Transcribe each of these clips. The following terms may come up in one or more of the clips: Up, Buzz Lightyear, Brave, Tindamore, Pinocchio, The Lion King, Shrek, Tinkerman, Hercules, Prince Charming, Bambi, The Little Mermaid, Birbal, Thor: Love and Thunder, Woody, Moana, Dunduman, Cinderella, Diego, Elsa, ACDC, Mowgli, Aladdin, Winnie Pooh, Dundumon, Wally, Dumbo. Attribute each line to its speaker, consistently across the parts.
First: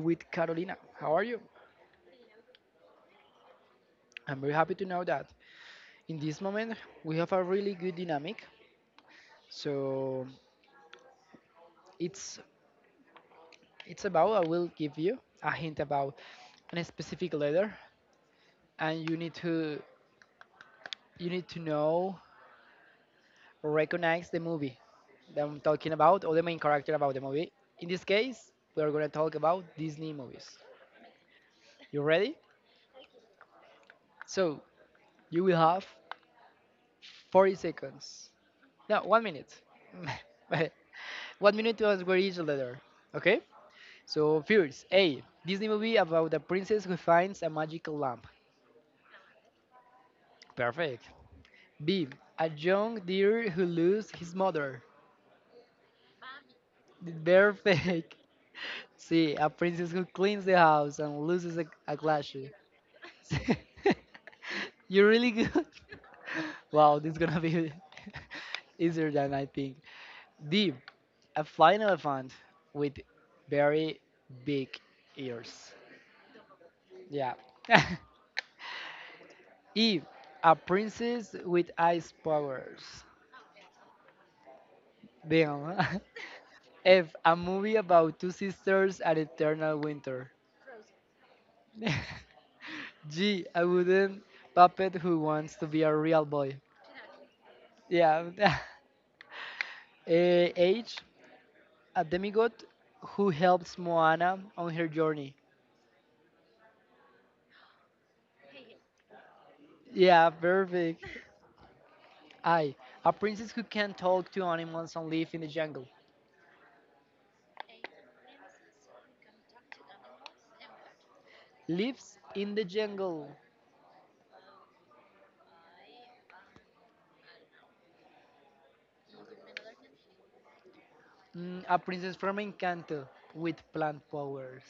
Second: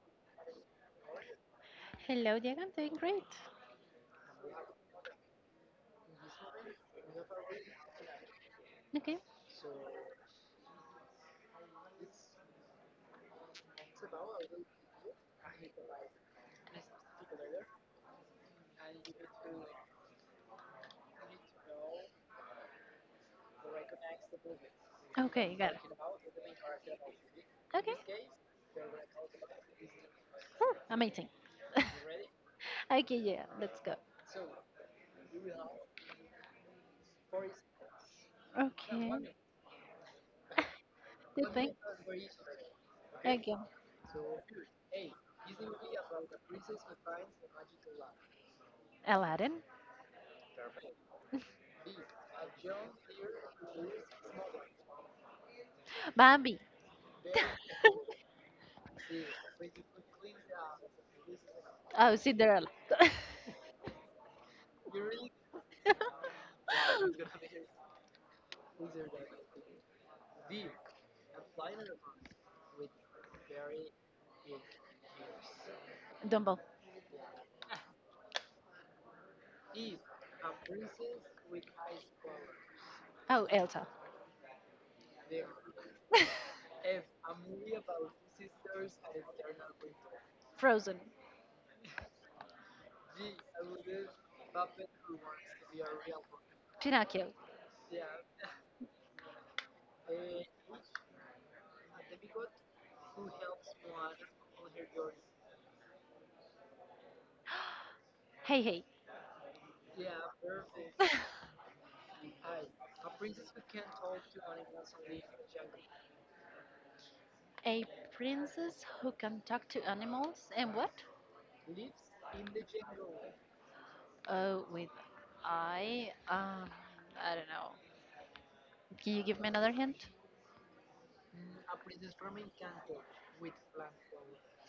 Speaker 1: with Carolina. How are you?
Speaker 2: Hello, Diego. I'm doing great.
Speaker 1: I'm very happy to know that in this moment we have a really good dynamic.
Speaker 2: Okay.
Speaker 1: So it's it's about I will give you a hint about a specific letter, and you need to know or recognize the movie that
Speaker 2: Okay,
Speaker 1: I'm
Speaker 2: got
Speaker 1: talking
Speaker 2: it.
Speaker 1: about or the main character about the movie. In this
Speaker 2: Okay.
Speaker 1: case, we are going to talk about Disney movies.
Speaker 2: Whew, amazing.
Speaker 1: You ready?
Speaker 2: Okay, yeah, let's go.
Speaker 1: So you will have 40 seconds. No, one
Speaker 2: Okay.
Speaker 1: minute.
Speaker 2: Good
Speaker 1: one
Speaker 2: thing.
Speaker 1: minute to answer each letter. Okay?
Speaker 2: Okay.
Speaker 1: So, first, A. Disney movie about a princess who finds a magical lamp.
Speaker 2: Aladdin.
Speaker 1: Perfect. B. A young deer who loses his mother.
Speaker 2: Bambi.
Speaker 1: Perfect. C. A princess who cleans the house and loses a
Speaker 2: Oh,
Speaker 1: glass.
Speaker 2: Cinderella.
Speaker 1: You're really good. Wow, this is gonna be easier than I think. D. A flying elephant with very big ears.
Speaker 2: Dumbo.
Speaker 1: Yeah. E. A princess with ice powers.
Speaker 2: Oh, Elsa.
Speaker 1: Damn. F. A movie about two sisters at eternal winter.
Speaker 2: Frozen.
Speaker 1: G. A wooden puppet who wants to be a real boy.
Speaker 2: Pinocchio.
Speaker 1: Yeah. H. A demigod who helps Moana on her journey.
Speaker 2: Hey, hey.
Speaker 1: Yeah, perfect. I, a princess who can talk to animals and live in the jungle.
Speaker 2: A princess who can talk to animals and what?
Speaker 1: Lives in the jungle.
Speaker 2: Oh, with. I um I don't know. Can you give me another hint?
Speaker 1: A princess from Encanto with plant powers.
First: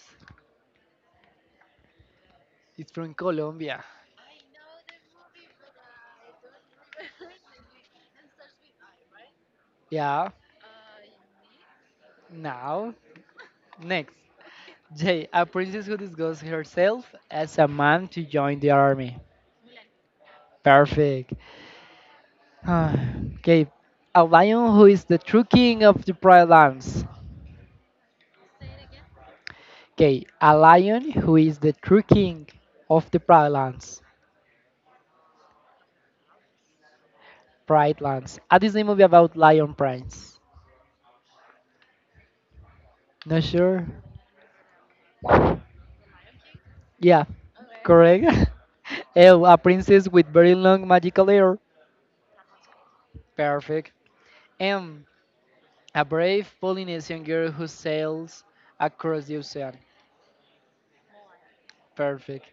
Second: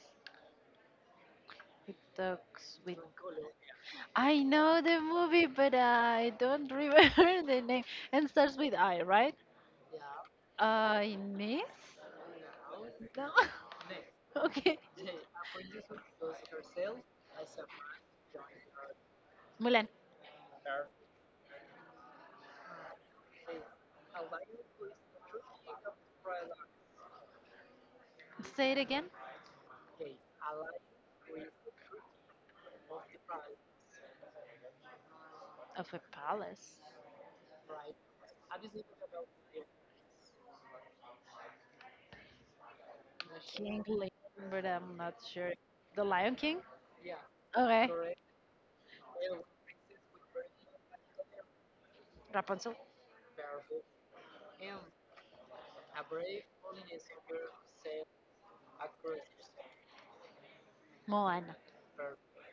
Speaker 2: It talks
Speaker 1: It's
Speaker 2: with.
Speaker 1: from Colombia.
Speaker 2: I know the movie, but I don't remember the name. And starts with I, right?
Speaker 1: Yeah,
Speaker 2: I miss?
Speaker 1: now,
Speaker 2: No.
Speaker 1: next.
Speaker 2: Okay.
Speaker 1: J, a princess who disguises herself as a man to join the army.
Speaker 2: Mulan.
Speaker 1: Perfect. Okay, a lion who is the true king of the Pride Lands.
Speaker 2: Say it again.
Speaker 1: Okay, a lion who is the true king of the Pride Lands.
Speaker 2: Of a palace.
Speaker 1: Pride Lands. A Disney movie about lion prince. Not sure.
Speaker 2: England, but I'm not sure. The Lion King?
Speaker 1: Yeah,
Speaker 2: Okay.
Speaker 1: correct. L, a princess with very long magical hair.
Speaker 2: Rapunzel.
Speaker 1: Perfect. M. A brave Polynesian girl who sails across the ocean.
Speaker 2: Moana.
Speaker 1: Perfect.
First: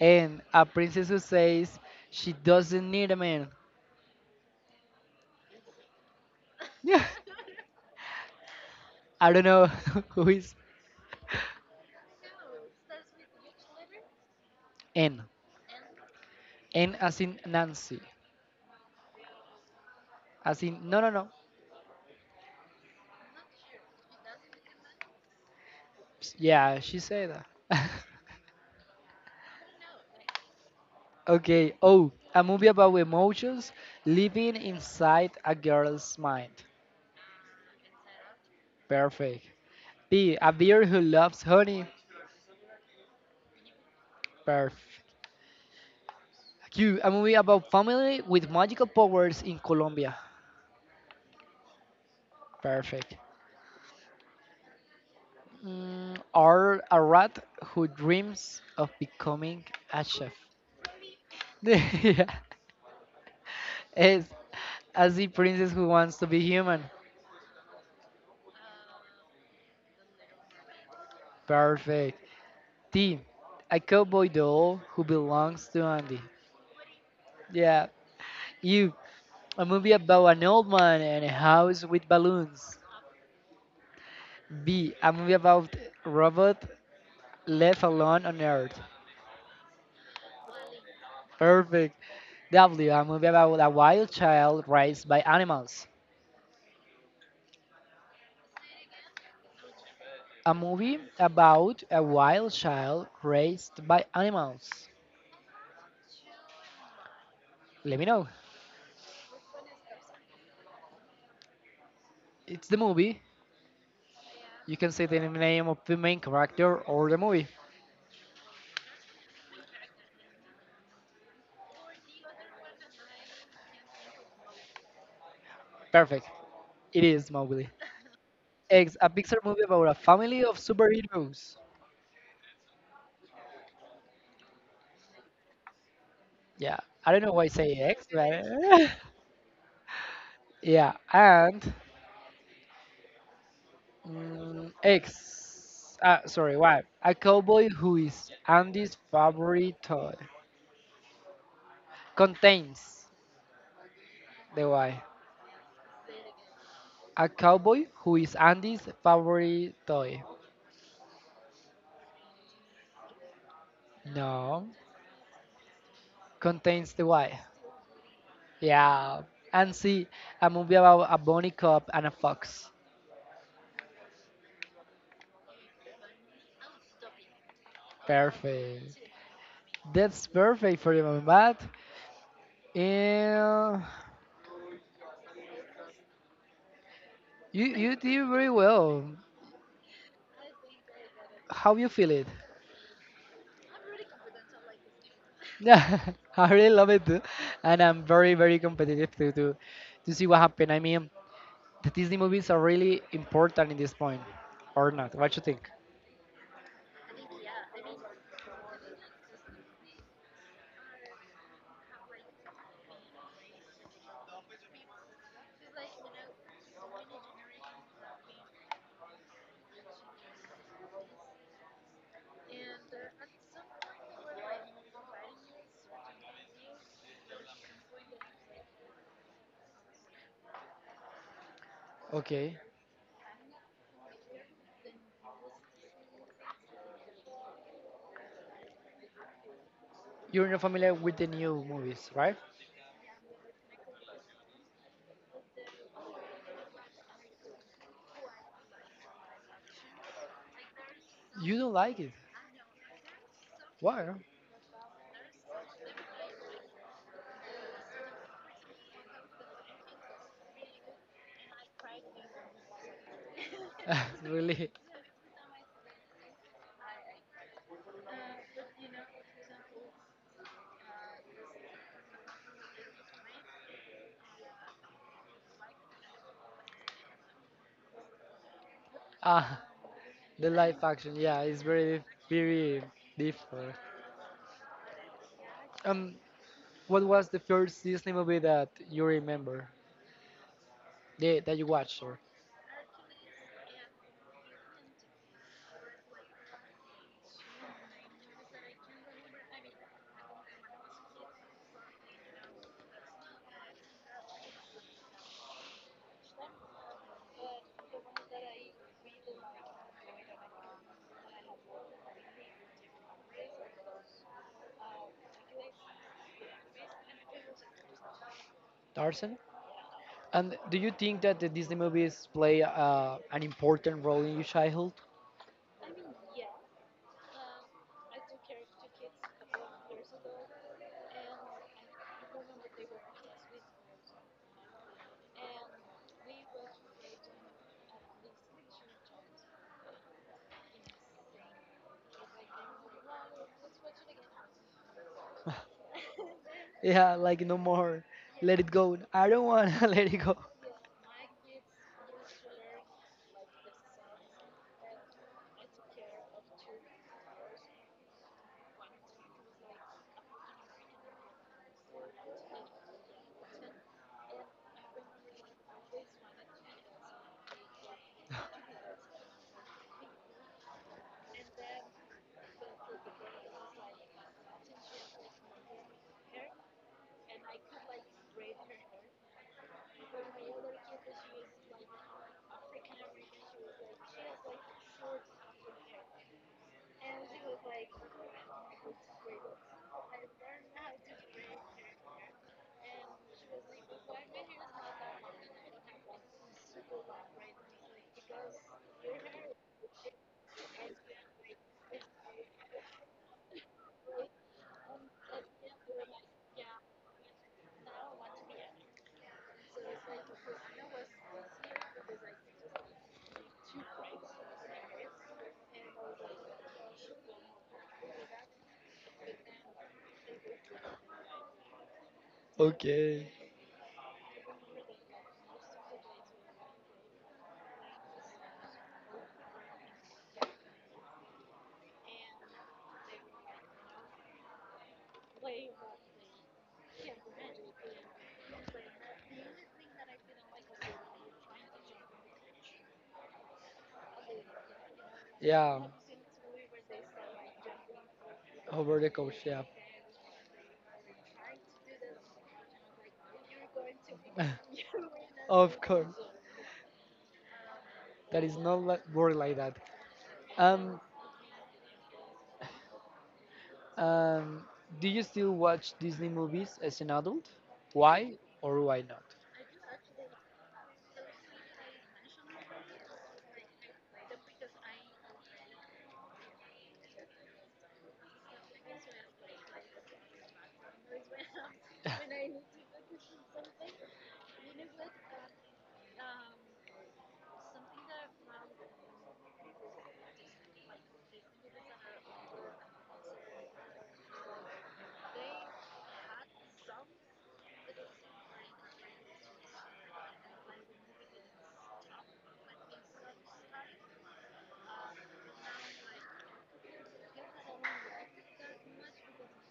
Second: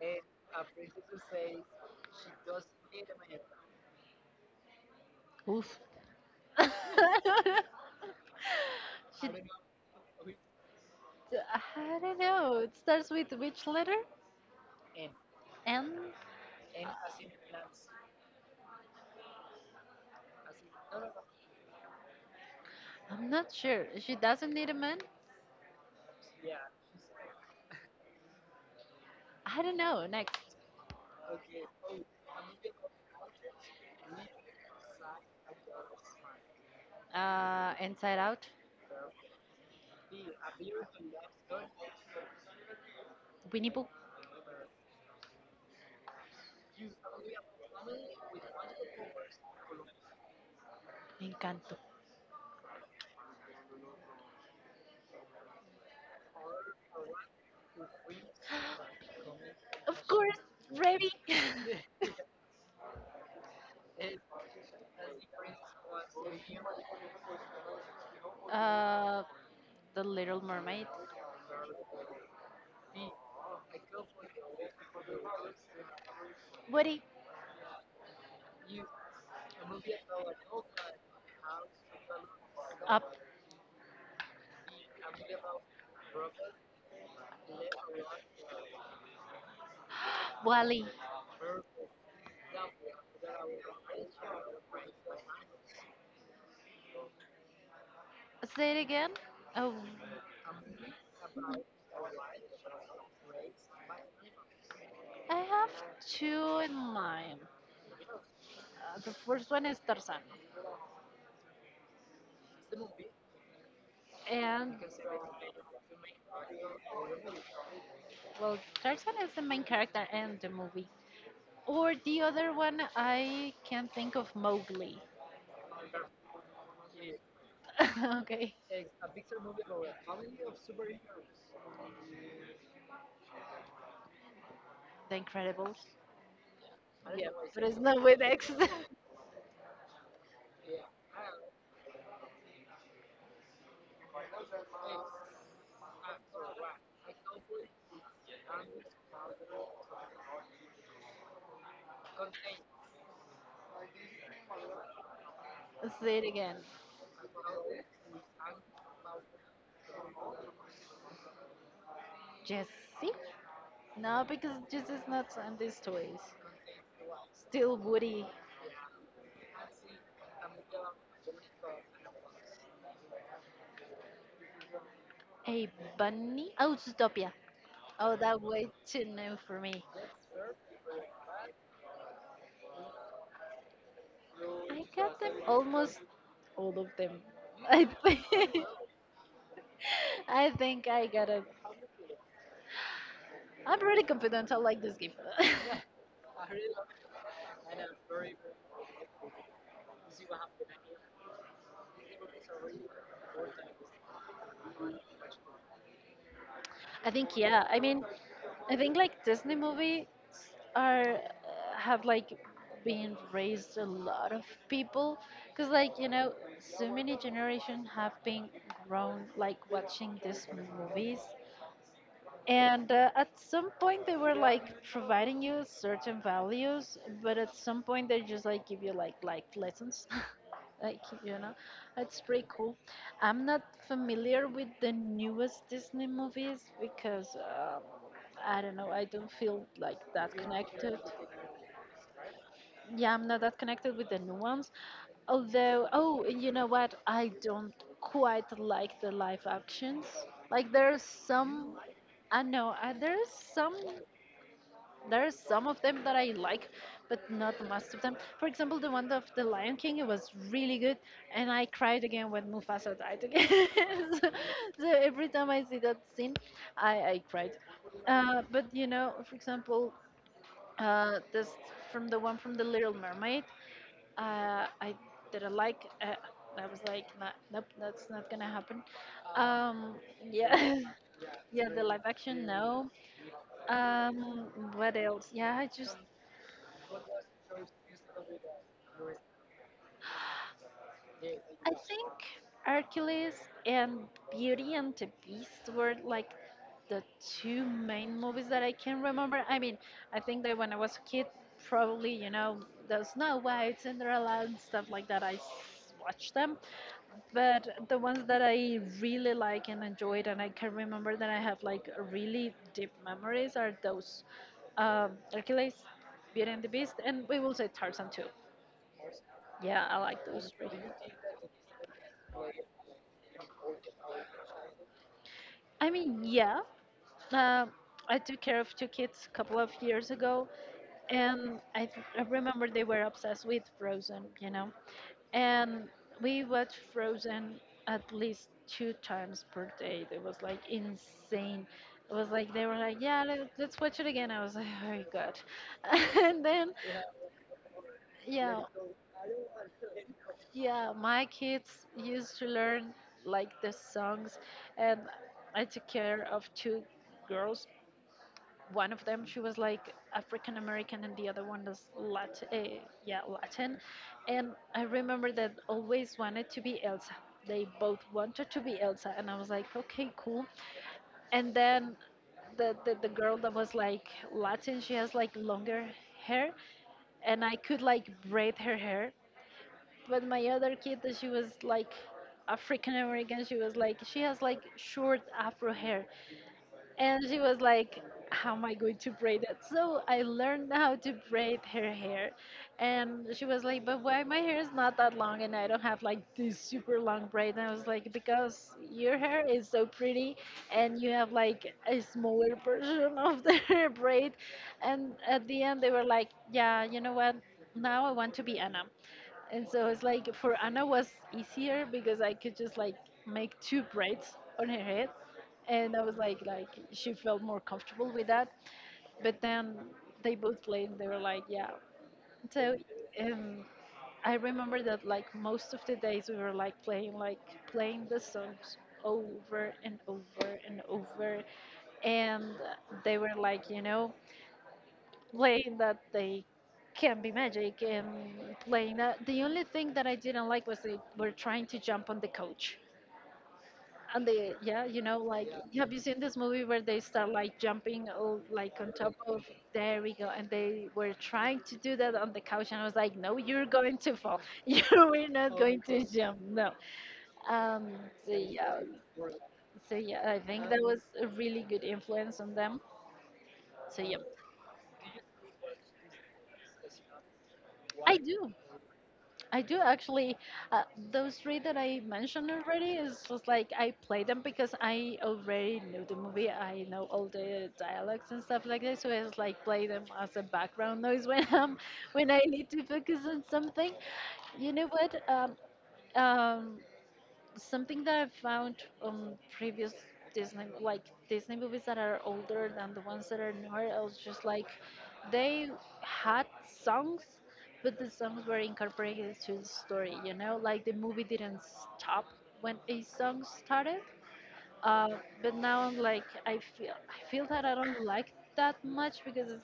Speaker 1: And a princess who says she doesn't need a man.
Speaker 2: Oof.
Speaker 1: Yeah.
Speaker 2: She,
Speaker 1: I don't know who is.
Speaker 2: I don't know. It starts with which letter?
Speaker 1: N.
Speaker 2: N?
Speaker 1: N as in Nancy. As in, no, no, no.
Speaker 2: I'm not sure. She doesn't need a man.
Speaker 1: Yeah, she said that.
Speaker 2: I don't know. Next,
Speaker 1: Okay. Oh, a movie about emotions living inside a girl's mind.
Speaker 2: Inside Out.
Speaker 1: Perfect. B, a bear who loves honey.
Speaker 2: Winnie Pooh.
Speaker 1: Perfect. Q, a movie about family with magical powers in Colombia.
Speaker 2: Encanto.
Speaker 1: Perfect. Or a rat who dreams of becoming
Speaker 2: Of
Speaker 1: a chef.
Speaker 2: course. Remy.
Speaker 1: Yeah. S, a sea princess who wants to be human.
Speaker 2: uh, The Little Mermaid.
Speaker 1: Perfect. T, a cowboy doll who belongs to Andy.
Speaker 2: Woody.
Speaker 1: Yeah. U, a movie about an old man and a house with balloons.
Speaker 2: Up.
Speaker 1: B. A movie about robot left alone on Earth.
Speaker 2: Wally.
Speaker 1: Perfect. W. A movie about a wild child raised by animals.
Speaker 2: Say it again. Oh,
Speaker 1: A movie about a wild child raised by animals.
Speaker 2: I have two in mind.
Speaker 1: Let me know.
Speaker 2: The first one is Tarzan,
Speaker 1: It's the movie. You
Speaker 2: and,
Speaker 1: can say the name of the main character or the movie.
Speaker 2: well, Tarzan is the main character in the movie. Or the other one, I can not think of Mowgli.
Speaker 1: Perfect. It is Mowgli.
Speaker 2: Okay,
Speaker 1: X. A Pixar movie about a family of superheroes.
Speaker 2: The Incredibles.
Speaker 1: Yeah. I don't
Speaker 2: Yeah,
Speaker 1: know why I say
Speaker 2: Fresno
Speaker 1: X,
Speaker 2: with
Speaker 1: but
Speaker 2: X.
Speaker 1: Yeah, and X. Sorry, Y. A cowboy who is Andy's favorite toy contains the Y.
Speaker 2: Say it again.
Speaker 1: A cowboy who is Andy's favorite toy.
Speaker 2: Jesse? No, because
Speaker 1: No,
Speaker 2: Jesse's not on these toys.
Speaker 1: contains the Y.
Speaker 2: Still Woody.
Speaker 1: Yeah, and see, a movie about a bunny cop and a fox.
Speaker 2: A bunny? Oh, Zootopia. Oh, that way
Speaker 1: Perfect.
Speaker 2: too new for me.
Speaker 1: That's perfect for you, Mamat. And
Speaker 2: I got them almost all of them.
Speaker 1: you
Speaker 2: I
Speaker 1: you
Speaker 2: think
Speaker 1: did very well.
Speaker 2: I think I got it.
Speaker 1: How you feel it?
Speaker 2: I'm pretty confident, I like this game.
Speaker 1: Yeah, I really love it too, and I'm very very competitive to see what happens. I mean, the Disney movies are really important in this point, or not? What you think?
Speaker 2: I think, yeah. I mean, I think like Disney movie are have like been raised a lot of people because, like, so many generation have been grown like watching these movies, and at some point they were like providing you certain values, but at some point they just like give you like lessons. Like, it's pretty
Speaker 1: Okay,
Speaker 2: cool. I'm not familiar with the newest Disney movies because I don't know, I don't feel like that
Speaker 1: you're not familiar
Speaker 2: connected.
Speaker 1: with the new movies, right?
Speaker 2: Yeah, I'm not that connected with the new ones. Although, oh, you know what? I don't quite like the live actions. Like, there's
Speaker 1: You don't
Speaker 2: some.
Speaker 1: like it.
Speaker 2: I know, there's some,
Speaker 1: Why?
Speaker 2: some of them that I like, but not most of them. For example, the one of the Lion King, it was really good, and I cried again when Mufasa died again. so,
Speaker 1: Really?
Speaker 2: so every time I see that scene, I cried. But, you know, for example, this from the one from the Little Mermaid. I didn't like. I was like, "Nah, nope, that's not gonna happen."
Speaker 1: Ah,
Speaker 2: Um,
Speaker 1: the live
Speaker 2: yeah.
Speaker 1: action. Yeah, it's
Speaker 2: Yeah, the
Speaker 1: very
Speaker 2: live action,
Speaker 1: very
Speaker 2: no.
Speaker 1: different.
Speaker 2: Um, what else? Yeah, I just.
Speaker 1: Um, what was the first Disney movie that you remember? The, that you
Speaker 2: I
Speaker 1: watched
Speaker 2: think
Speaker 1: or
Speaker 2: Hercules and Beauty and the Beast were like the two main movies that I can remember. I mean, I think that when I was a kid, probably, the Snow White, Cinderella, and stuff like that, I watched them. But the ones that I really like and enjoyed, and I can remember that I have like really deep memories, are those, Hercules, Beauty and the Beast, and we will say Tarzan too.
Speaker 1: Tarzan?
Speaker 2: Yeah, I like those
Speaker 1: And
Speaker 2: three.
Speaker 1: do you think that the Disney movies play an important role in your childhood?
Speaker 2: I mean, yeah, um, I took care of two kids a couple of years ago, and I remember they were obsessed with Frozen, you know. And we watched Frozen at least two times per day. It was like insane. It was like they were like, yeah, let's watch it again. I was like, oh my god. And then,
Speaker 1: Yeah, like no more. Let
Speaker 2: yeah,
Speaker 1: it go. I don't want to let it go.
Speaker 2: yeah, my kids used to learn like the songs, and I took care of two girls. One of them, she was like African American, and the other one was Latin, yeah, Latin. And I remember that always wanted to be Elsa. They both wanted to be Elsa, and I was like, okay, cool. And then the girl that was like Latin, she has like longer hair, and I could like braid her hair. But my other kid, that she was like African American, she was like, she has like short Afro hair, and she was like, how am I going to braid it? So I learned how to braid her hair. And she was like, but why my hair is not that long and I don't have like this super long braid? And I was like, because your hair is so pretty, and you have like a smaller version of the braid. And at the end they were like, yeah, you know what, now I want to be Anna. And so it's like, for Anna was easier because I could just like make two braids on her head, and I was like, she felt more comfortable with that. But then they both played. They were like, yeah. So,
Speaker 1: Okay.
Speaker 2: um, I remember that, like, most of the days we were like playing, like playing the songs over and over and over, and they were like, you know, playing that they can be magic and playing that. The only thing that I didn't like was they were trying to jump on the coach. And they, yeah, like,
Speaker 1: Yeah,
Speaker 2: have you seen this movie where they start like jumping, oh, like on
Speaker 1: over the
Speaker 2: top
Speaker 1: coach,
Speaker 2: of,
Speaker 1: yeah.
Speaker 2: there we go. And they were trying to do that on the couch. And I was like, no, you're going to fall. You are not
Speaker 1: Of
Speaker 2: going
Speaker 1: course.
Speaker 2: to jump. No. Um, so,
Speaker 1: That is not
Speaker 2: yeah,
Speaker 1: like, word like that.
Speaker 2: so, yeah, I think that
Speaker 1: Um,
Speaker 2: was a really good influence on them. So, yeah,
Speaker 1: um, do you still watch Disney movies as an adult?
Speaker 2: I
Speaker 1: Why
Speaker 2: do.
Speaker 1: or why not?
Speaker 2: I do actually. Uh, those three that I mentioned already is just like, I play them because I already knew the movie. I know all the dialogues and stuff like that, so I just like play them as a background noise when I'm when I need to focus on something. You know what? Um, Something that I found on previous Disney, like Disney movies that are older than the ones that are newer, I was just like, they had songs, but the songs were incorporated to the story. You know, like the movie didn't stop when a song started. Uh, but now I'm like, I feel that I don't like that much, because it's,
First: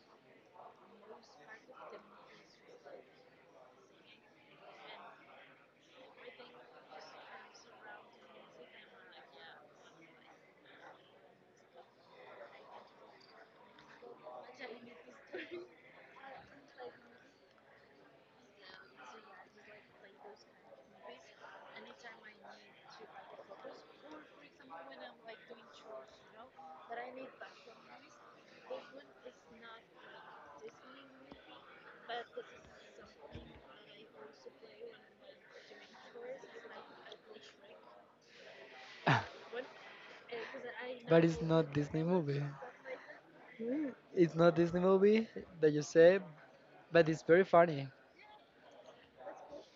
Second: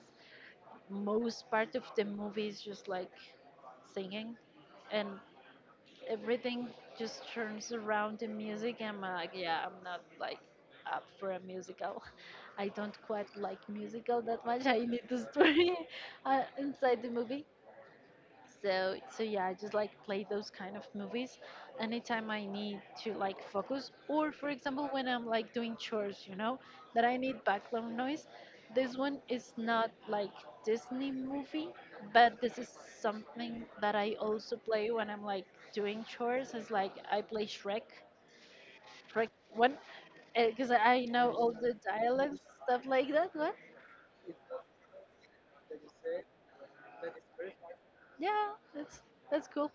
Speaker 2: most part of the movie is just like singing, and everything just turns around the music. I'm like, yeah, I'm not like up for a musical. I don't quite like musical that much. I need the story inside the movie. So, yeah, I just like play those kind of movies anytime I need to like focus, or for example when I'm like doing chores, you know, that I need background noise. This one is not like Disney movie, but this is something that I also play when I'm like doing chores. It's like, I play Shrek, Shrek one, because I
Speaker 1: But
Speaker 2: know
Speaker 1: it's
Speaker 2: all
Speaker 1: not
Speaker 2: the
Speaker 1: Disney
Speaker 2: dialogues,
Speaker 1: movie.
Speaker 2: stuff like that. Right?
Speaker 1: It's not Disney movie that you say, but it's very funny.
Speaker 2: Yeah, that's that's cool.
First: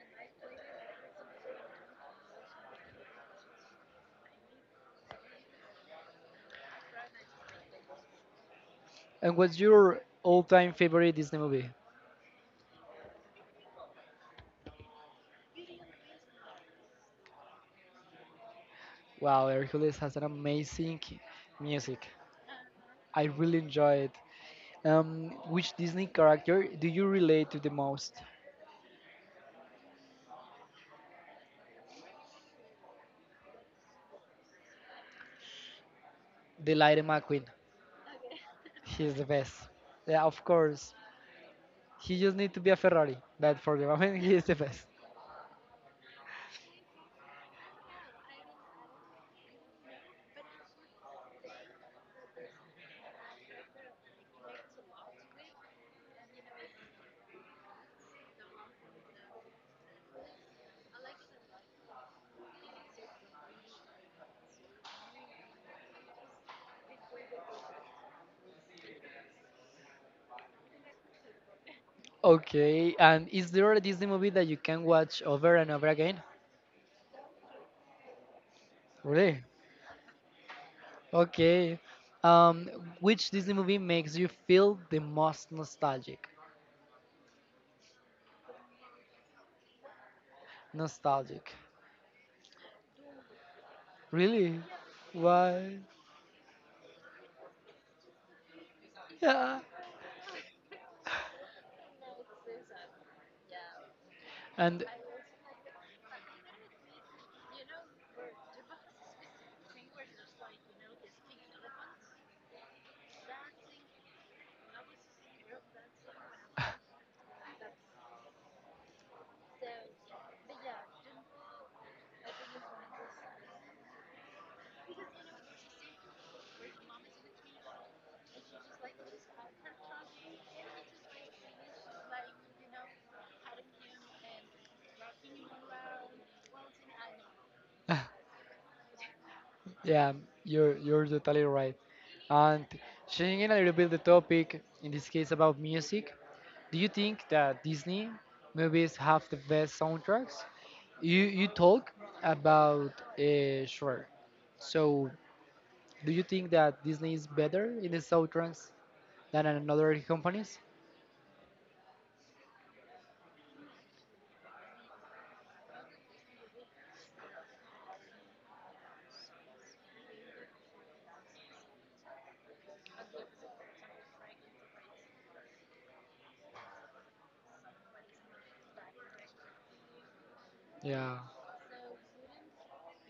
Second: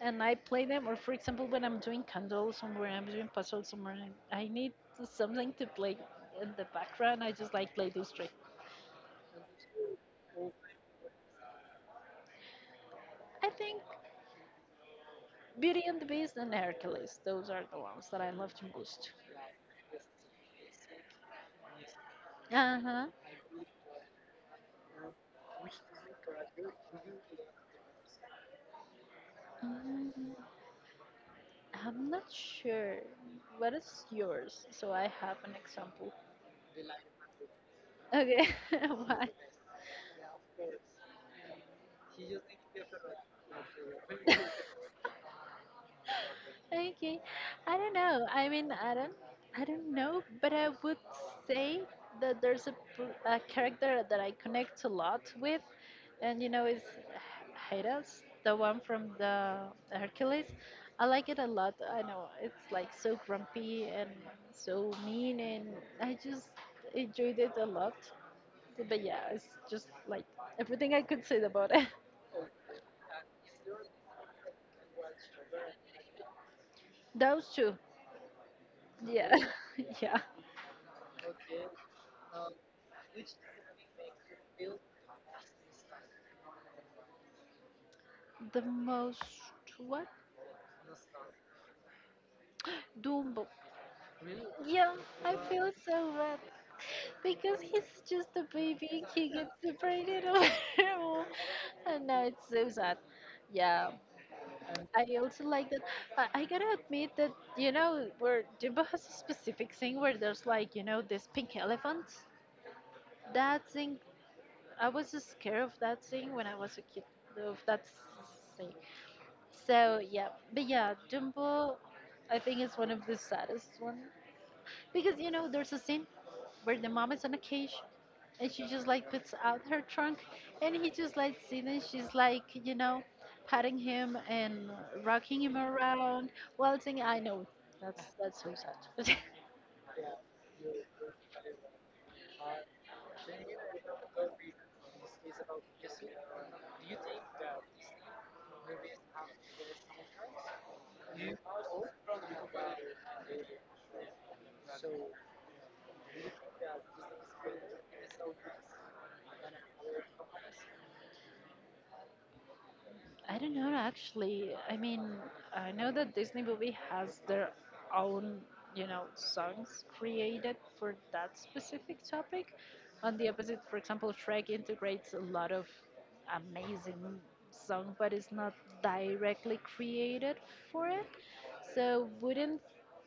Speaker 2: And I play them, or for example when I'm doing candles somewhere, I'm doing puzzles somewhere, and I need something to play in the background, I just like play those three.
Speaker 1: And what's your all-time favorite Disney movie?
Speaker 2: I think Beauty and the Beast and Hercules, those are the ones that I love the most.
Speaker 1: Wow, Hercules has an amazing music.
Speaker 2: Uh-huh.
Speaker 1: I really enjoy it. Which Disney character do you relate to the most?
Speaker 2: mm, I'm not sure, what is yours so I have an example?
Speaker 1: The Lightning McQueen.
Speaker 2: Okay.
Speaker 1: He's the
Speaker 2: Why?
Speaker 1: best. Yeah, of course. He just need to be a Ferrari, but for the moment, he is the best.
Speaker 2: Okay. I don't know. I mean, I don't know, but I would say that there's a a character that I connect a lot with, and, you know, is Hades, the one from the Hercules. I like it a lot. I know it's like so grumpy and so mean, and I just enjoyed it a lot. But yeah, it's just like everything I could say about it.
Speaker 1: Okay, and is there a Disney movie that you can watch over and over again?
Speaker 2: Those two. Yeah.
Speaker 1: Really?
Speaker 2: Yeah.
Speaker 1: Okay. Um, which Disney movie makes you feel the most nostalgic?
Speaker 2: The most what?
Speaker 1: Nostalgic.
Speaker 2: Dumbo.
Speaker 1: Really?
Speaker 2: Yeah, I feel
Speaker 1: Why?
Speaker 2: so bad because he's just a baby and he gets
Speaker 1: Yeah.
Speaker 2: separated over all, and now it's so sad. Yeah,
Speaker 1: And
Speaker 2: I also like that. I gotta admit that, you know, where Dumbo has a specific thing where there's like, this pink elephant. That thing, I was scared of that thing when I was a kid. Of that thing. So yeah, but yeah, Dumbo, I think is one of the saddest one because, you know, there's a scene where the mom is on a cage and she just like puts out her trunk, and he just like sitting, and she's like, you know, patting him and rocking him around, waltzing. I know that's suicide.
Speaker 1: yeah, you're totally right. And changing a little bit the topic, in this case about music, do you think that Disney movies have the best soundtracks? You talk about Shrek, so do you think that Disney is better in the soundtracks than another companies?
Speaker 2: I don't know actually. I mean, I know that Disney movie has their own, you know, songs created for that specific topic. On the opposite, for example, Shrek integrates a lot of amazing song, but it's not directly created for it.
Speaker 1: Yeah.
Speaker 2: So wouldn't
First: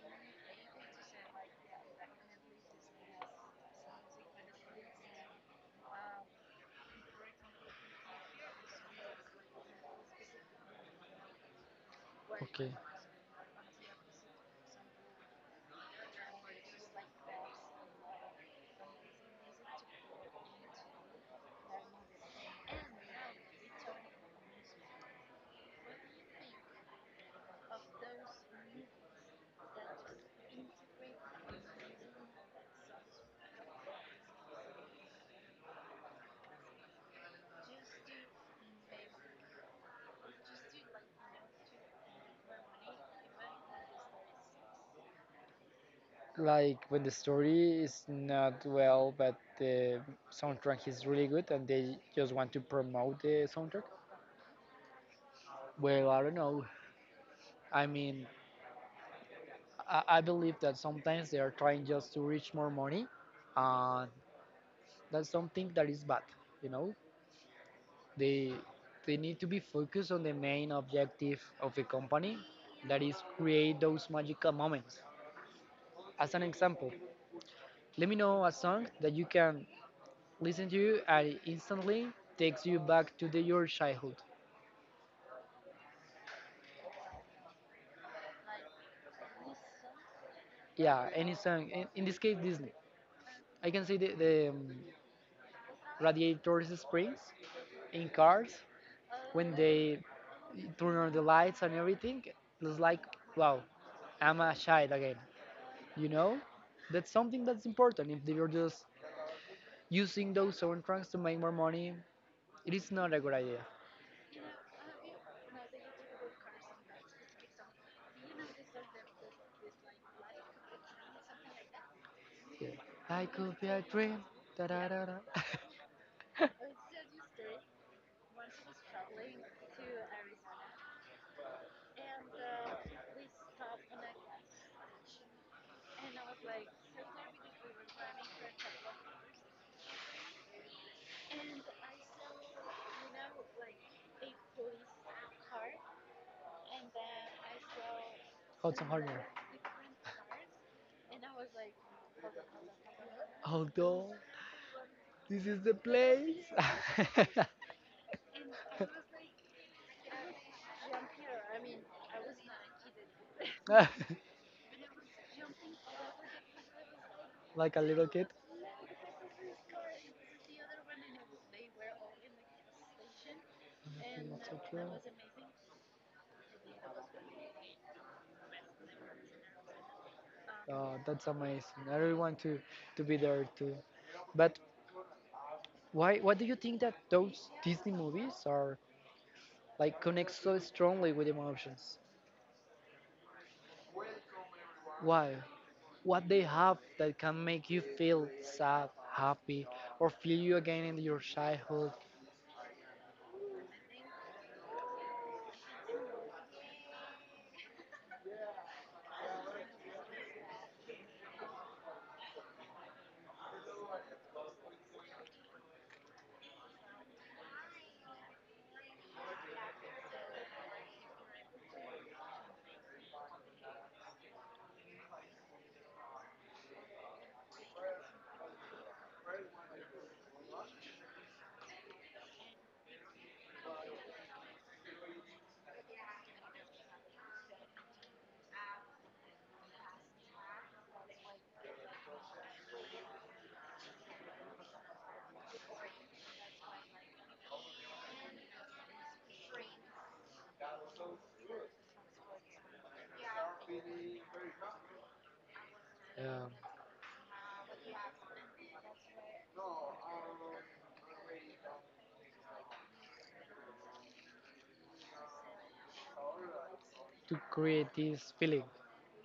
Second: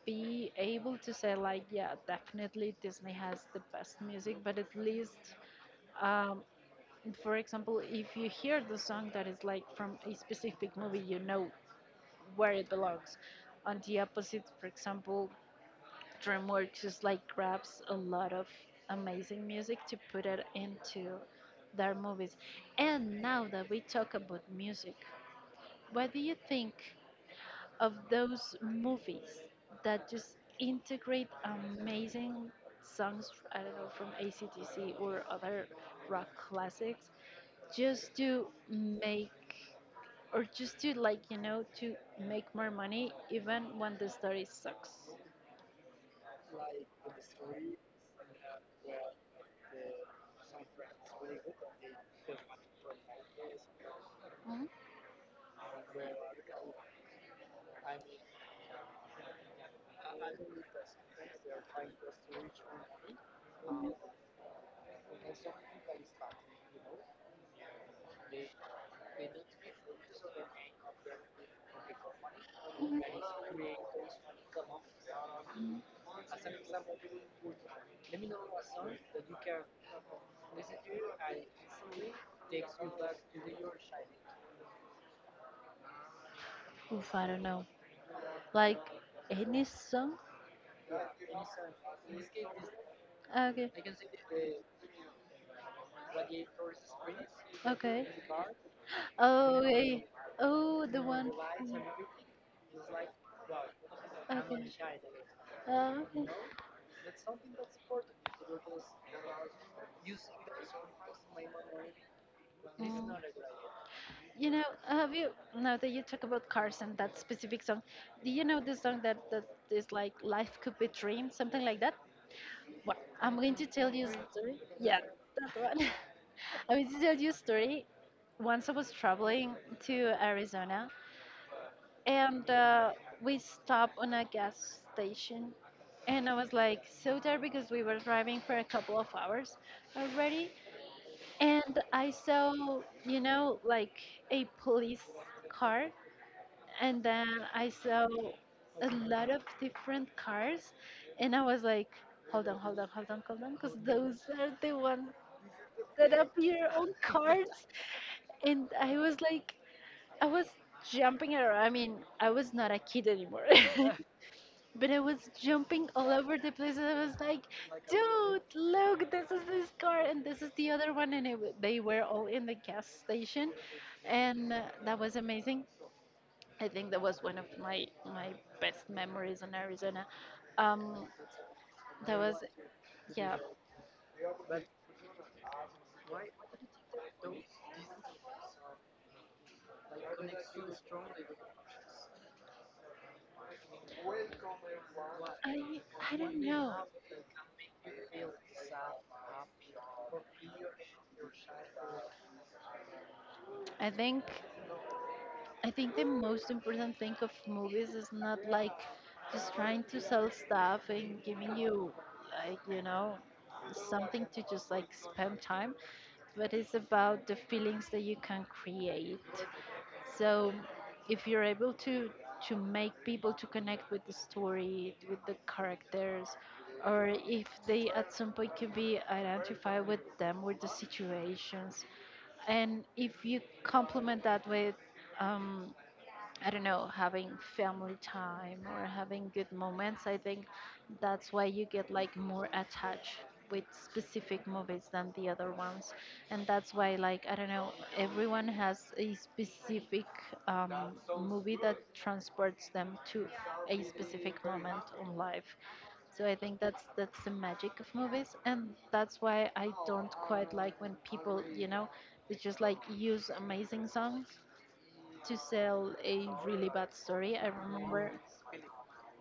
Speaker 2: be able to say like, yeah, definitely Disney has the best music, but at least. Um, for example, if you hear the song that is like from a specific movie, you know where it
Speaker 1: Okay.
Speaker 2: belongs. On the opposite, for example, DreamWorks just like grabs a lot of amazing music to put it into their movies. And now that we talk about music, what do you think of those movies that just integrate amazing songs, I don't know, from ACDC or other rock classics, just to make or just to like to make more money even when the story sucks.
Speaker 1: Like when the story is not well, but the soundtrack is really good, and they just want to promote the soundtrack.
Speaker 2: Mhm.
Speaker 1: Well, I don't know. I mean, I believe that sometimes they are trying just to reach more money, and that's something that is bad. You know, they they need to be focused on the main objective of the company, that is create those magical moments.
Speaker 2: Mhm.
Speaker 1: As an example, let me know a song that you can listen to you and it instantly takes you back to the, your childhood.
Speaker 2: Oof, I don't know. Like any song.
Speaker 1: Yeah, any song. In this case, Disney.
Speaker 2: Ah, okay.
Speaker 1: I can see the Radiator Springs
Speaker 2: Okay.
Speaker 1: in Cars when
Speaker 2: Oh,
Speaker 1: they
Speaker 2: eh, oh,
Speaker 1: turn
Speaker 2: the
Speaker 1: on the
Speaker 2: one.
Speaker 1: lights and
Speaker 2: Okay.
Speaker 1: everything. It's like, wow,
Speaker 2: Oh,
Speaker 1: I'm a child again. You
Speaker 2: okay.
Speaker 1: know, that's something that's important. If they're just using those soundtracks to make more money, it is
Speaker 2: Mm.
Speaker 1: not a good idea.
Speaker 2: You know, have you now that you talk about cars and that specific song? Do you know the song that is like "Life Could Be Dream," something like that? Well,
Speaker 1: I
Speaker 2: I'm going
Speaker 1: could
Speaker 2: to
Speaker 1: be a
Speaker 2: tell you a
Speaker 1: dream.
Speaker 2: story.
Speaker 1: Da da
Speaker 2: Yeah,
Speaker 1: da da.
Speaker 2: that one. I was to tell you a story. Once I was traveling to Arizona and we stopped on a gas station. And I was like so tired because we were driving for a couple of hours already. And I saw, you know, like a police car. And then I saw
Speaker 1: Hudson
Speaker 2: a
Speaker 1: Horner.
Speaker 2: lot of different cars. And I was like, hold on, hold on, hold on, hold on, because
Speaker 1: Although
Speaker 2: those are the ones
Speaker 1: This is the
Speaker 2: that
Speaker 1: place.
Speaker 2: appear on cars, and I was like, I was jumping around. I mean, I was not a kid anymore, but I was jumping all over the place. And I was like,
Speaker 1: Like a little kid.
Speaker 2: dude, look, this is this car, and this is the other one. And it, w- they were all in the gas station,
Speaker 1: Not
Speaker 2: and
Speaker 1: so
Speaker 2: uh,
Speaker 1: true.
Speaker 2: that was amazing. I think that was one of my best memories in Arizona.
Speaker 1: Oh,
Speaker 2: Um,
Speaker 1: that's amazing. I really
Speaker 2: that was,
Speaker 1: want to be
Speaker 2: yeah.
Speaker 1: there too. But why? What do you think that those Disney movies are like connect so strongly with emotions? Why?
Speaker 2: I I
Speaker 1: What they
Speaker 2: don't know.
Speaker 1: have that can make you feel sad, happy, or feel you again in your childhood
Speaker 2: I think the most important thing of movies is not like just trying to sell stuff and giving you like you know something to just like spend time, but it's about the feelings that you can create. So if you're able to make people to connect with the story, with the characters, or if they at some point can be identified with them, with the situations, and if you complement that with um, I don't know, having family time or having good moments. I think that's why you get like more attached with specific movies than the other ones. And that's why, like, I don't know, everyone has a specific um, movie that transports them to a specific moment in life. So I
Speaker 1: um,
Speaker 2: think that's the magic of movies, and that's why I don't quite like when people, you know, they just like use amazing songs to sell a really bad
Speaker 1: to
Speaker 2: story. I
Speaker 1: create
Speaker 2: remember,
Speaker 1: this feeling?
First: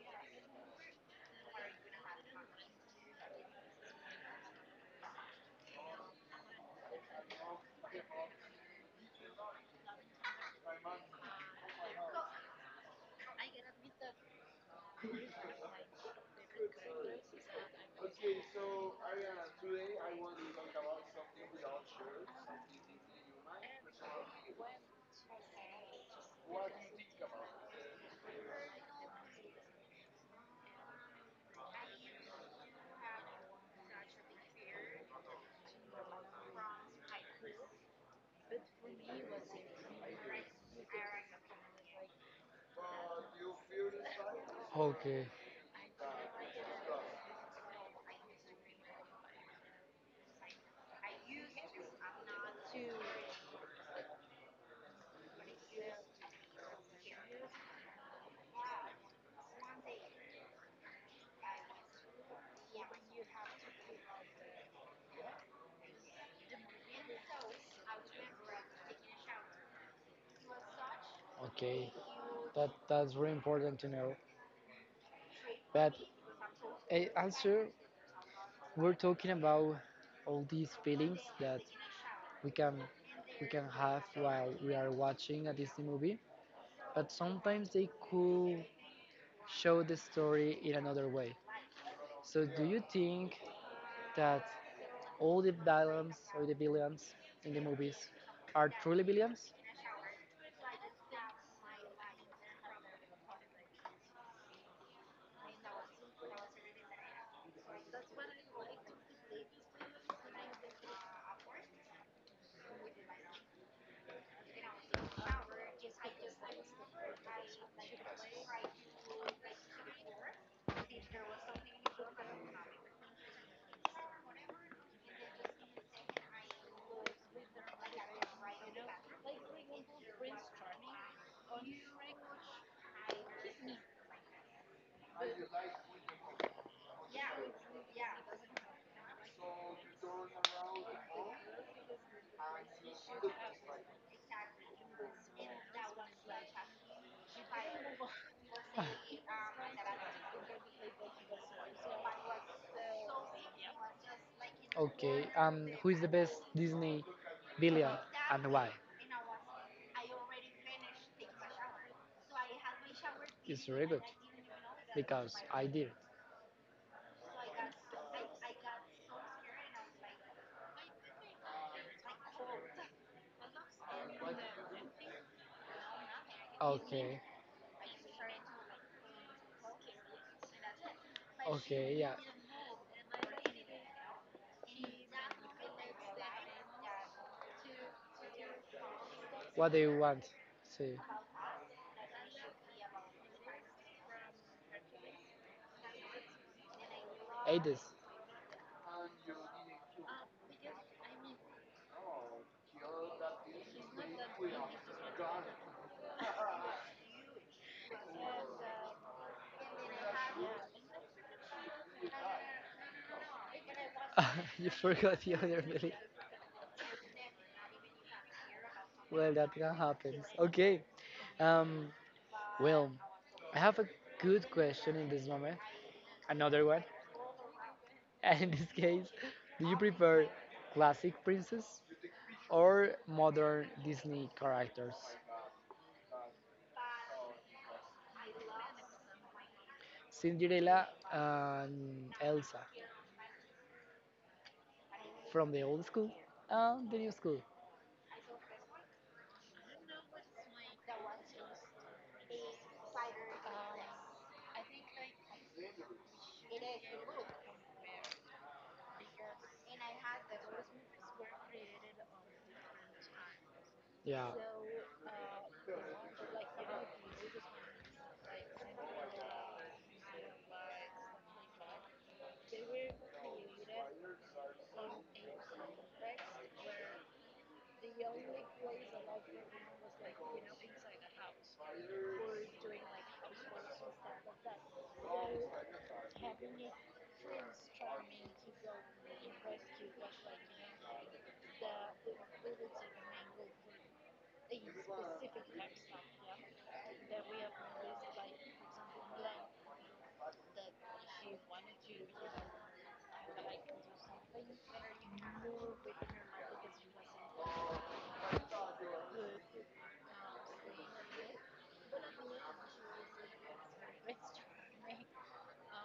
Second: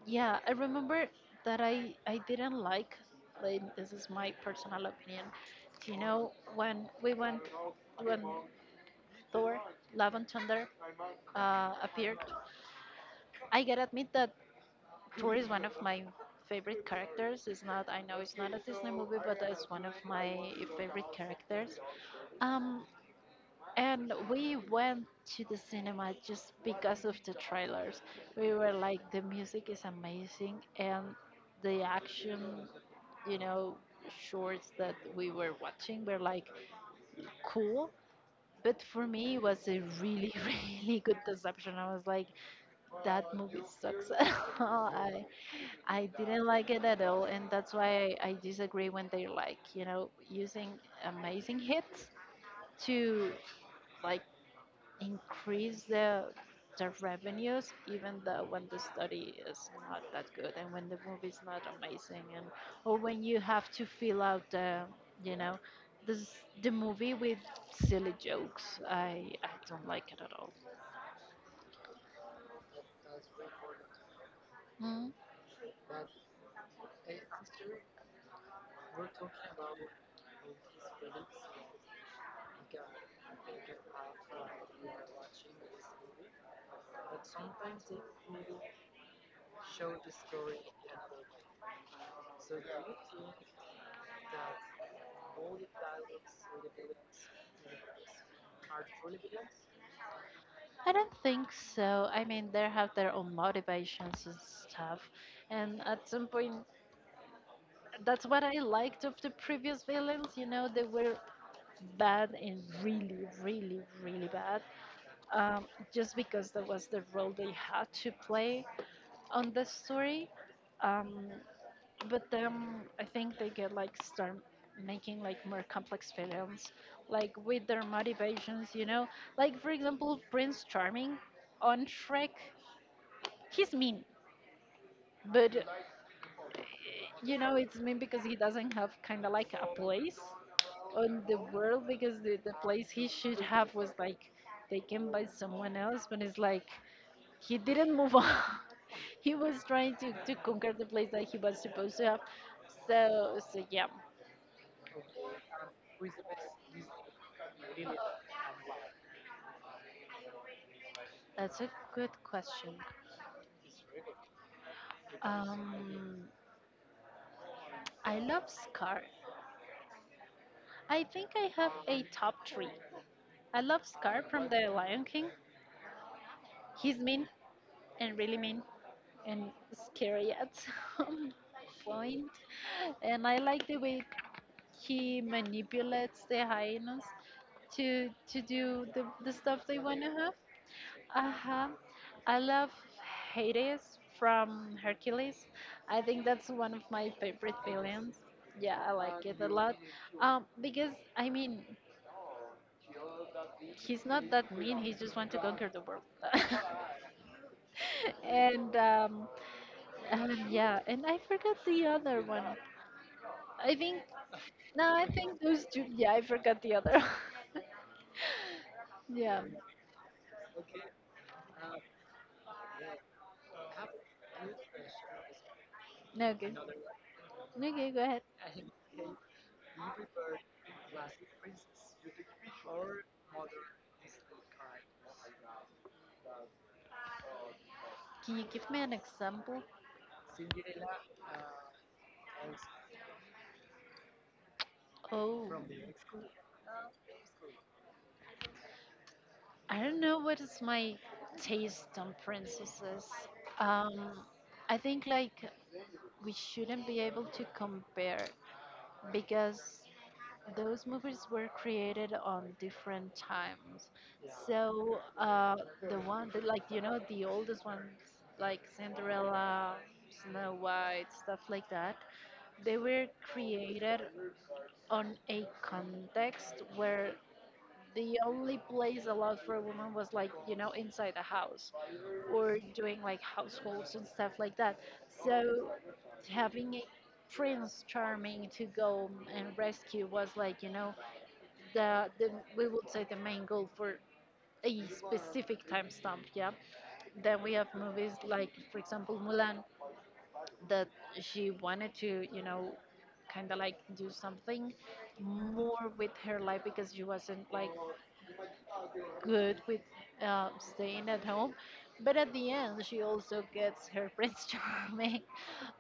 Speaker 2: yeah, I remember that I didn't like. And this is my personal opinion. You know, when we went when Thor: Love and Thunder appeared, I gotta admit that Thor is one of my favorite characters. It's not, I know it's not a Disney movie, but it's one of my favorite characters. Um, And we went to the cinema just because of the trailers. We were like, the music is amazing, and the action, you know, shorts that we were watching were like cool. But for me, it was a really, really good deception. I was like, that movie sucks.
Speaker 1: Okay,
Speaker 2: I, I didn't like it at all, and that's why I disagree when they're like, you know, using amazing hits to like increase the revenues even though when the study is not that good and when the movie is not amazing and or when you have to fill out the you know this the movie with silly jokes. I don't like it at all.
Speaker 1: okay, that that's really important to know.
Speaker 2: Mm,
Speaker 1: But A- Also, we're talking about all these feelings that we can we can have while we are watching a Disney movie, but sometimes they could show the story in another way. So, do you think that all the villains or the villains in the movies are truly villains?
Speaker 2: I don't think so. I mean, they have their own motivations and stuff, and at some point that's what I liked of the previous villains, you know. They were bad and really, really, really bad. um, just because that was the role they had to play on the story. Um, but then I think they get like start making like more complex films, like with their motivations, you know. Like for example, Prince Charming on Shrek, he's mean, but you know it's mean because he doesn't have kind of like a place on the world because the place he should have was like taken by someone else. But it's like he didn't move on. He was trying to conquer the place that he was supposed to have. So, so yeah,
Speaker 1: Okay, who is the best Disney villain and why?
Speaker 2: that's a good question.
Speaker 1: It's really good because I did.
Speaker 2: Um, I love Scar. I think I have a top three. I love Scar from The Lion King. He's
Speaker 1: Okay,
Speaker 2: mean and really mean and scary at some
Speaker 1: okay, yeah.
Speaker 2: point. And I like the way he manipulates the hyenas to do the stuff
Speaker 1: What do
Speaker 2: they
Speaker 1: you
Speaker 2: want to
Speaker 1: want?
Speaker 2: have.
Speaker 1: See,
Speaker 2: Uh-huh. I love Hades from Hercules. I think that's one of my favorite
Speaker 1: Hades.
Speaker 2: villains. Yeah, I like it a lot. Because I mean, he's not that mean. He just wants to conquer the world. And yeah, and I forgot the other one. I think
Speaker 1: You
Speaker 2: no, I
Speaker 1: forgot the
Speaker 2: think
Speaker 1: other
Speaker 2: those two.
Speaker 1: villain.
Speaker 2: Yeah, I forgot the other.
Speaker 1: Well,
Speaker 2: Yeah.
Speaker 1: that can happen. Okay. Um. Well, I have a good question in this moment,
Speaker 2: No, okay. No,
Speaker 1: another one.
Speaker 2: okay, go ahead.
Speaker 1: And in this case, do you prefer classic princess or modern Disney characters?
Speaker 2: Can you give me an example?
Speaker 1: Cinderella and Elsa
Speaker 2: Oh.
Speaker 1: from the old school and the new school.
Speaker 2: I don't know what is my taste on princesses. Um, I think like we shouldn't be able to compare because those movies were created on different times.
Speaker 1: Yeah,
Speaker 2: So the one that like the oldest ones like Cinderella, Snow White, stuff like that, they were created on a context where the only place allowed for a woman was like you know inside the house or doing like households and stuff like that, so having a Prince Charming to go and rescue was like you know the, we would say, the main goal for a specific time stamp. Yeah, then we have movies like for example Mulan, that she wanted to you know kind of like do something more with her life because she wasn't like good with uh, staying at home. But at the end, she also gets her Prince Charming.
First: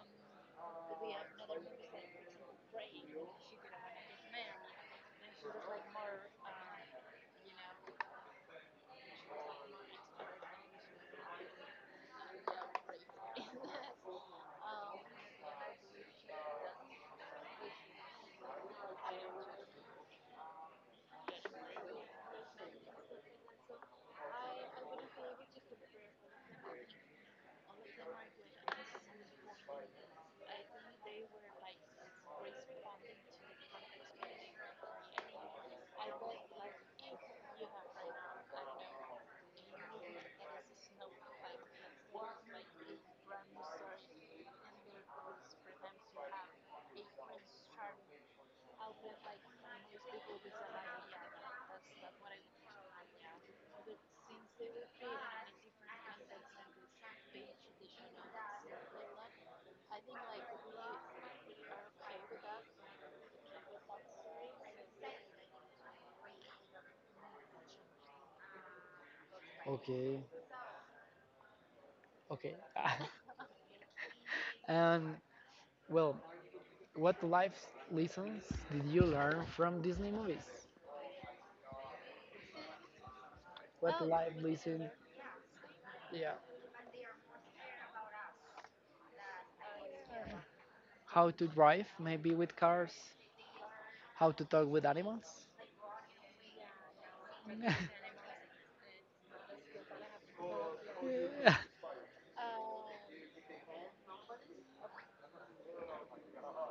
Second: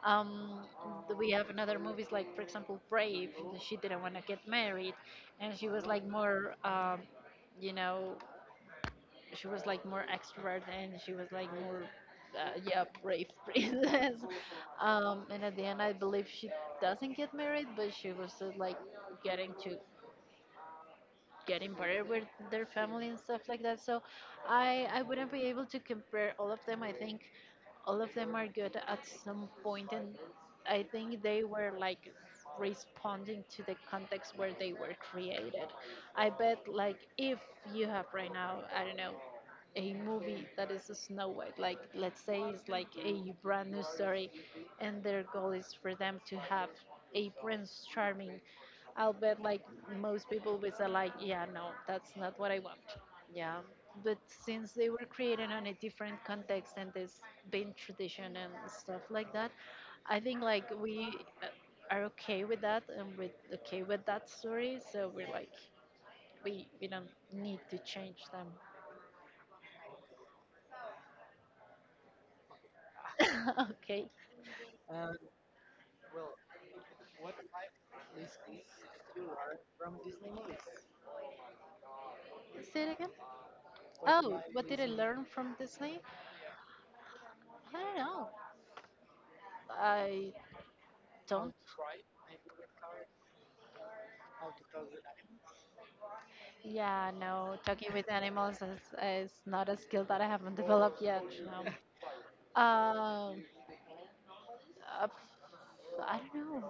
Speaker 2: Um, we have another movies like, for example, Brave. She didn't want to get married, and she was like more, you know, she was like more extrovert, and she was like more, yeah, brave princess. And at the end, I believe she doesn't get married, but she was like getting to getting better with their family and stuff like that. So I wouldn't be able to compare all of them. I think all of them are good at some point, and I think they were like responding to the context where they were created. I bet like if you have right now, I don't know, a movie that is a Snow White, like let's say it's like a brand new story, and their goal is for them to have a Prince Charming, I'll bet like most people would say like, yeah, no, that's not what I want. Yeah. But since they were created on a different context and there's been tradition and stuff like that, I think like we uh, are okay with that and we're okay with that story. So we're like, we don't need to change them.
Speaker 1: okay, okay.
Speaker 2: Okay.
Speaker 1: And well, what life lessons did you learn from Disney movies?
Speaker 2: Say it again.
Speaker 1: What life
Speaker 2: Oh, what did I
Speaker 1: lesson?
Speaker 2: learn from Disney?
Speaker 1: Yeah.
Speaker 2: I don't know. I
Speaker 1: How to
Speaker 2: don't.
Speaker 1: drive maybe with cars, how to talk with animals.
Speaker 2: Yeah, no, talking with animals is not a skill that I haven't developed yet. No. Um, uh, I don't know.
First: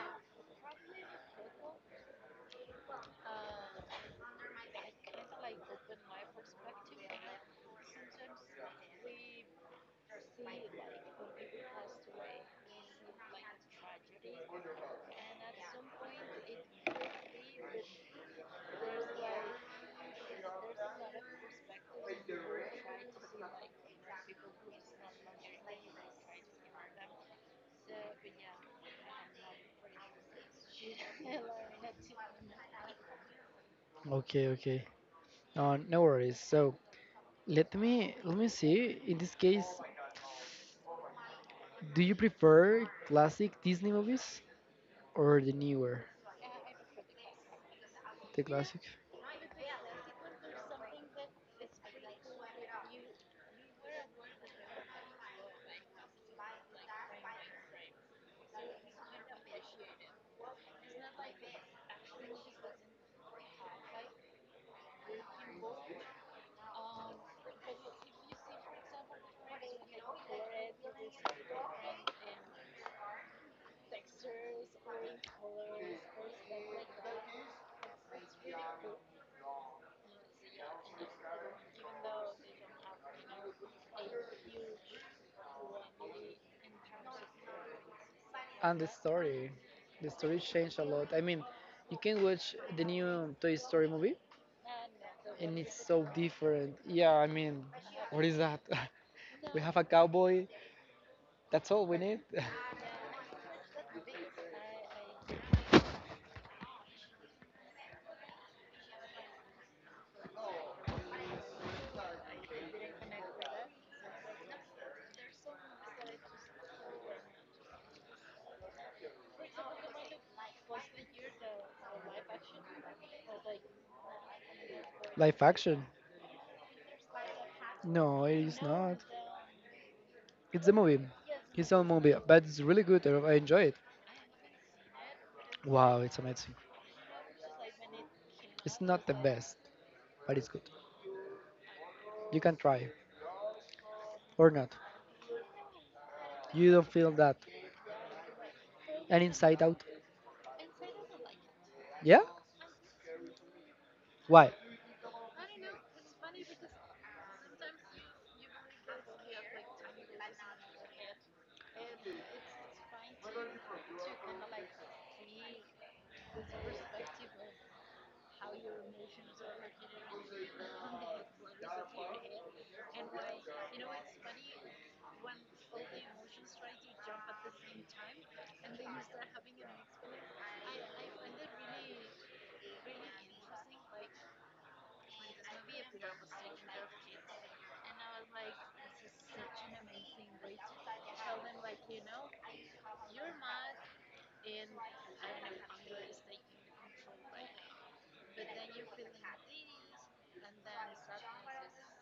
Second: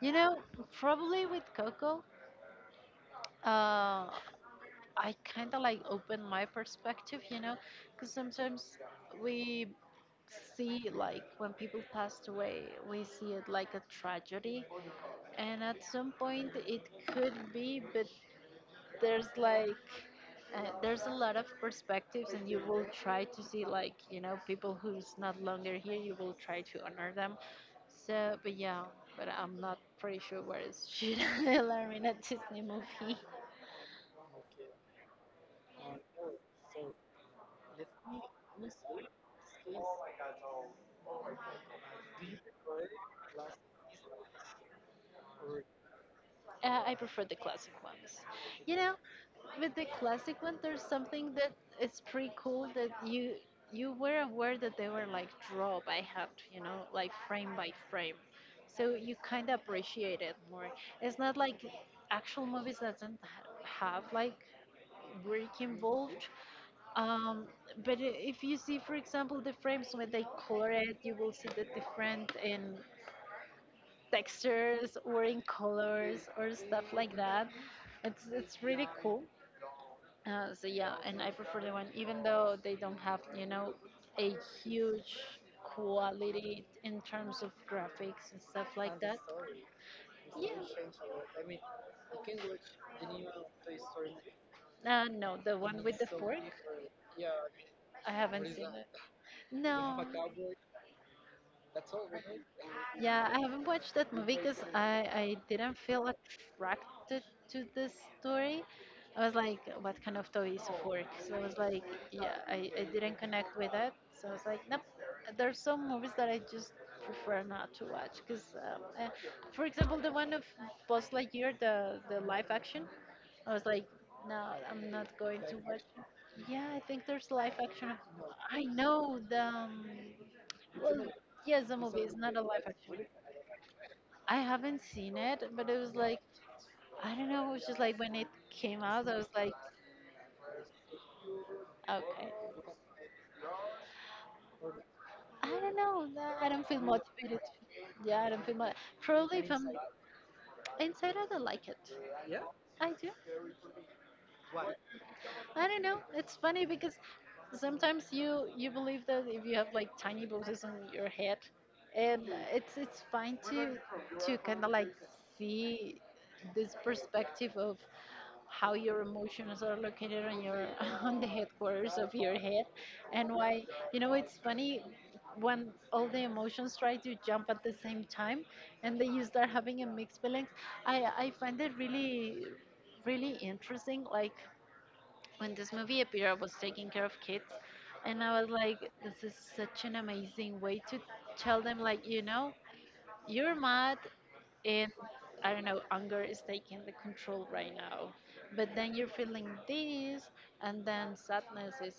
Speaker 2: You know, probably with Coco, uh, I kind of like open my perspective, you know, because sometimes we see like when people passed away, we see it like a tragedy, and at some point it could be, but there's like there's a lot of perspectives and you will try to see like you know people who's not longer here, you will try to honor them. So but yeah, but I'm not pretty sure where is should I in a Disney movie.
Speaker 1: Okay, okay. No, no worries. So let me see. In this case, do you prefer classic Disney movies or the newer,
Speaker 2: I prefer the classic ones.
Speaker 1: the
Speaker 2: You
Speaker 1: classic?
Speaker 2: know, with the classic one, there's something that is pretty cool, that you were aware that they were like draw by hand, you know, like frame by frame. So you kind of appreciate it more. It's not like actual movies that doesn't have like work involved. Um, but if you see, for example, the frames when they color it, you will see the different in textures or in colors or stuff like that. It's really cool. So yeah, and I prefer the one, even though they don't have, you know, a huge quality in terms of graphics and stuff
Speaker 1: And
Speaker 2: like that.
Speaker 1: the story
Speaker 2: Yeah.
Speaker 1: changed a lot. I mean, you can watch the new Toy Story movie,
Speaker 2: No, the
Speaker 1: and
Speaker 2: one
Speaker 1: it's
Speaker 2: with the
Speaker 1: so
Speaker 2: fork.
Speaker 1: different. Yeah, I mean,
Speaker 2: I
Speaker 1: what is
Speaker 2: haven't
Speaker 1: that?
Speaker 2: seen it.
Speaker 1: We have a
Speaker 2: No.
Speaker 1: cowboy. That's all we need.
Speaker 2: Yeah, I haven't watched that movie because I didn't feel attracted to this story. I was like, what kind of toy is fork? So I was like, yeah, I didn't connect with it. So I was like, nope. There's some movies that I just prefer not to watch because, for example, the one of Buzz Lightyear, the live action. I was like, no, I'm not
Speaker 1: Live
Speaker 2: going to watch
Speaker 1: action?
Speaker 2: it. Yeah, I think there's live action.
Speaker 1: No, it is
Speaker 2: I
Speaker 1: not.
Speaker 2: know the
Speaker 1: It's a movie.
Speaker 2: well, yes,
Speaker 1: It's
Speaker 2: the
Speaker 1: a
Speaker 2: movie
Speaker 1: movie,
Speaker 2: is not a
Speaker 1: but it's
Speaker 2: live
Speaker 1: really
Speaker 2: action.
Speaker 1: good. I enjoy it.
Speaker 2: I haven't seen it, but it was
Speaker 1: Wow, it's
Speaker 2: like
Speaker 1: amazing.
Speaker 2: I don't know. It was just like when it
Speaker 1: It's
Speaker 2: came
Speaker 1: not
Speaker 2: out,
Speaker 1: the
Speaker 2: I was like,
Speaker 1: best, but it's good.
Speaker 2: okay,
Speaker 1: You can try or not.
Speaker 2: I don't know. Nah, I don't
Speaker 1: You
Speaker 2: feel
Speaker 1: don't feel that.
Speaker 2: motivated. Yeah, I don't feel much.
Speaker 1: And
Speaker 2: Probably if
Speaker 1: Inside
Speaker 2: I'm
Speaker 1: Out?
Speaker 2: inside, I don't like it.
Speaker 1: Yeah?
Speaker 2: I do.
Speaker 1: Why?
Speaker 2: I don't know. It's funny because sometimes you believe that if you have like tiny voices on your head, and it's fine to kind of like see this perspective of how your emotions are located on your on the headquarters of your head. And why, you know, it's funny when all the emotions try to jump at the same time, and then you start having a mixed feelings. I find it really, really interesting. Like when this movie appeared, I was taking care of kids, and I was like, this is such an amazing way to tell them like you know, you're mad, and I don't know, anger is taking the control right now. But then you're feeling this, and then sadness is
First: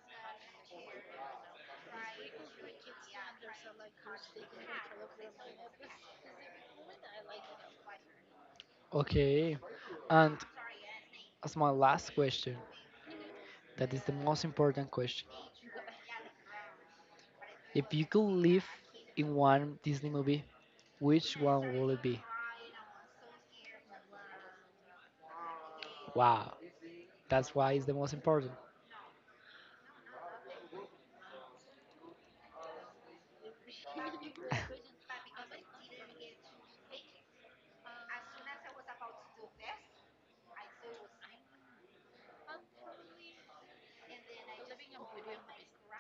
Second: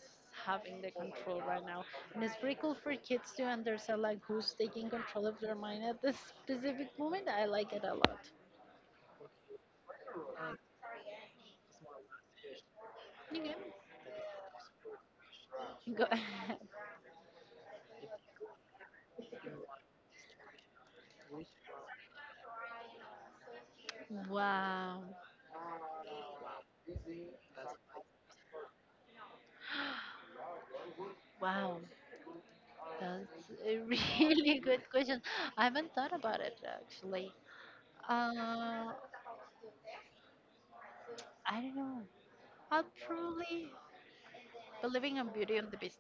Speaker 2: having the control right now. And it's pretty cool for kids to understand like who's taking control of their mind at this specific moment. I like it a lot.
Speaker 1: Okay. And as my last question,
Speaker 2: Okay,
Speaker 1: that is the most important question.
Speaker 2: go ahead.
Speaker 1: If you could live in one Disney movie, which one will it be?
Speaker 2: Wow,
Speaker 1: Wow, that's why it's the most important.
Speaker 2: wow, that's a really good question. I haven't thought about it actually. I don't know. I'll probably believing on Beauty and the Beast.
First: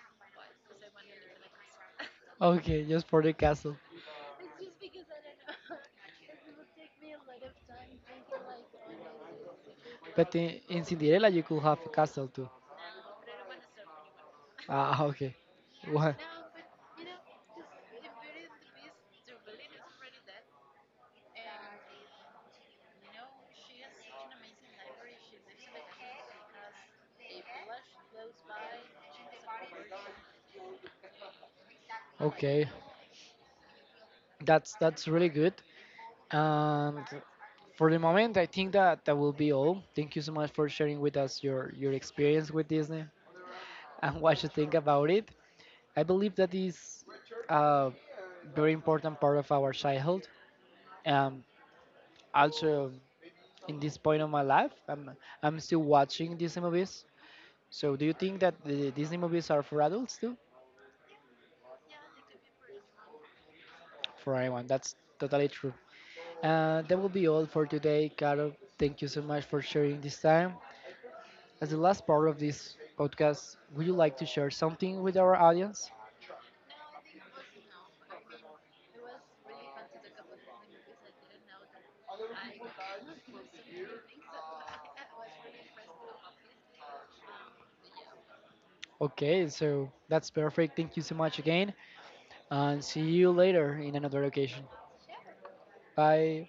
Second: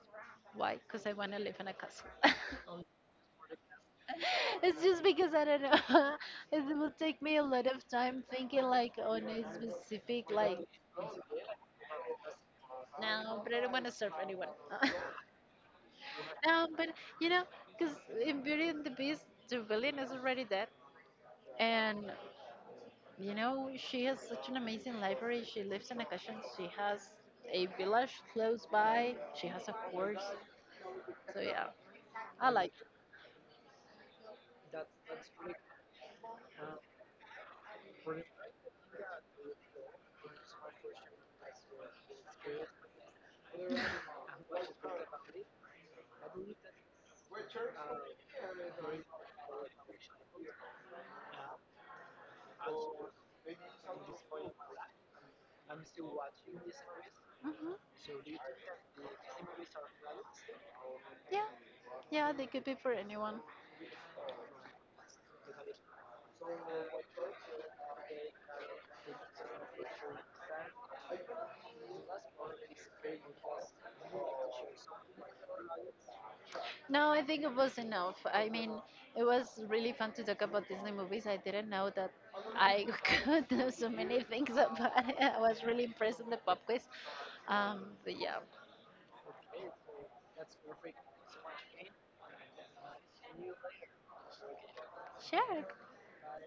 Speaker 2: Why? Because I want to live in a castle.
Speaker 1: Okay, just for the castle.
Speaker 2: It's just because I don't know. It will take me a lot of time thinking like on a specific
Speaker 1: But
Speaker 2: like
Speaker 1: in Cinderella, you could have a castle too.
Speaker 2: no, but I don't want to serve anyone.
Speaker 1: Ah, okay. What?
Speaker 2: No, but you know, because in Beauty and the Beast, the villain is already dead, and you know she has such an amazing library. She lives in a castle. She has a village close by. She has a horse. So yeah, I
Speaker 1: Okay,
Speaker 2: like.
Speaker 1: that's really good. And for the moment, I think that that will be all. Thank you so much for sharing with us your experience with Disney and what you think about it. I believe that is a very important part of our childhood. Um, also, in this point of my life, I'm still watching Disney movies.
Speaker 2: It.
Speaker 1: So, do you think that the Disney movies are for adults too?
Speaker 2: Yeah, yeah, they could be for anyone.
Speaker 1: For anyone, that's totally true. That will be all for today, Caro. Thank you so much for sharing this time. As the last part of this podcast, would you like to share something with our audience?
Speaker 2: No, I think it was enough. I mean, it was really fun to talk about Disney movies. I didn't know that I could do so many things about it. I was really impressed in the pop quiz. But yeah,
Speaker 1: Okay, so that's perfect. Thank you so much again, and see you later in another occasion.
Speaker 2: sure.
Speaker 1: Bye.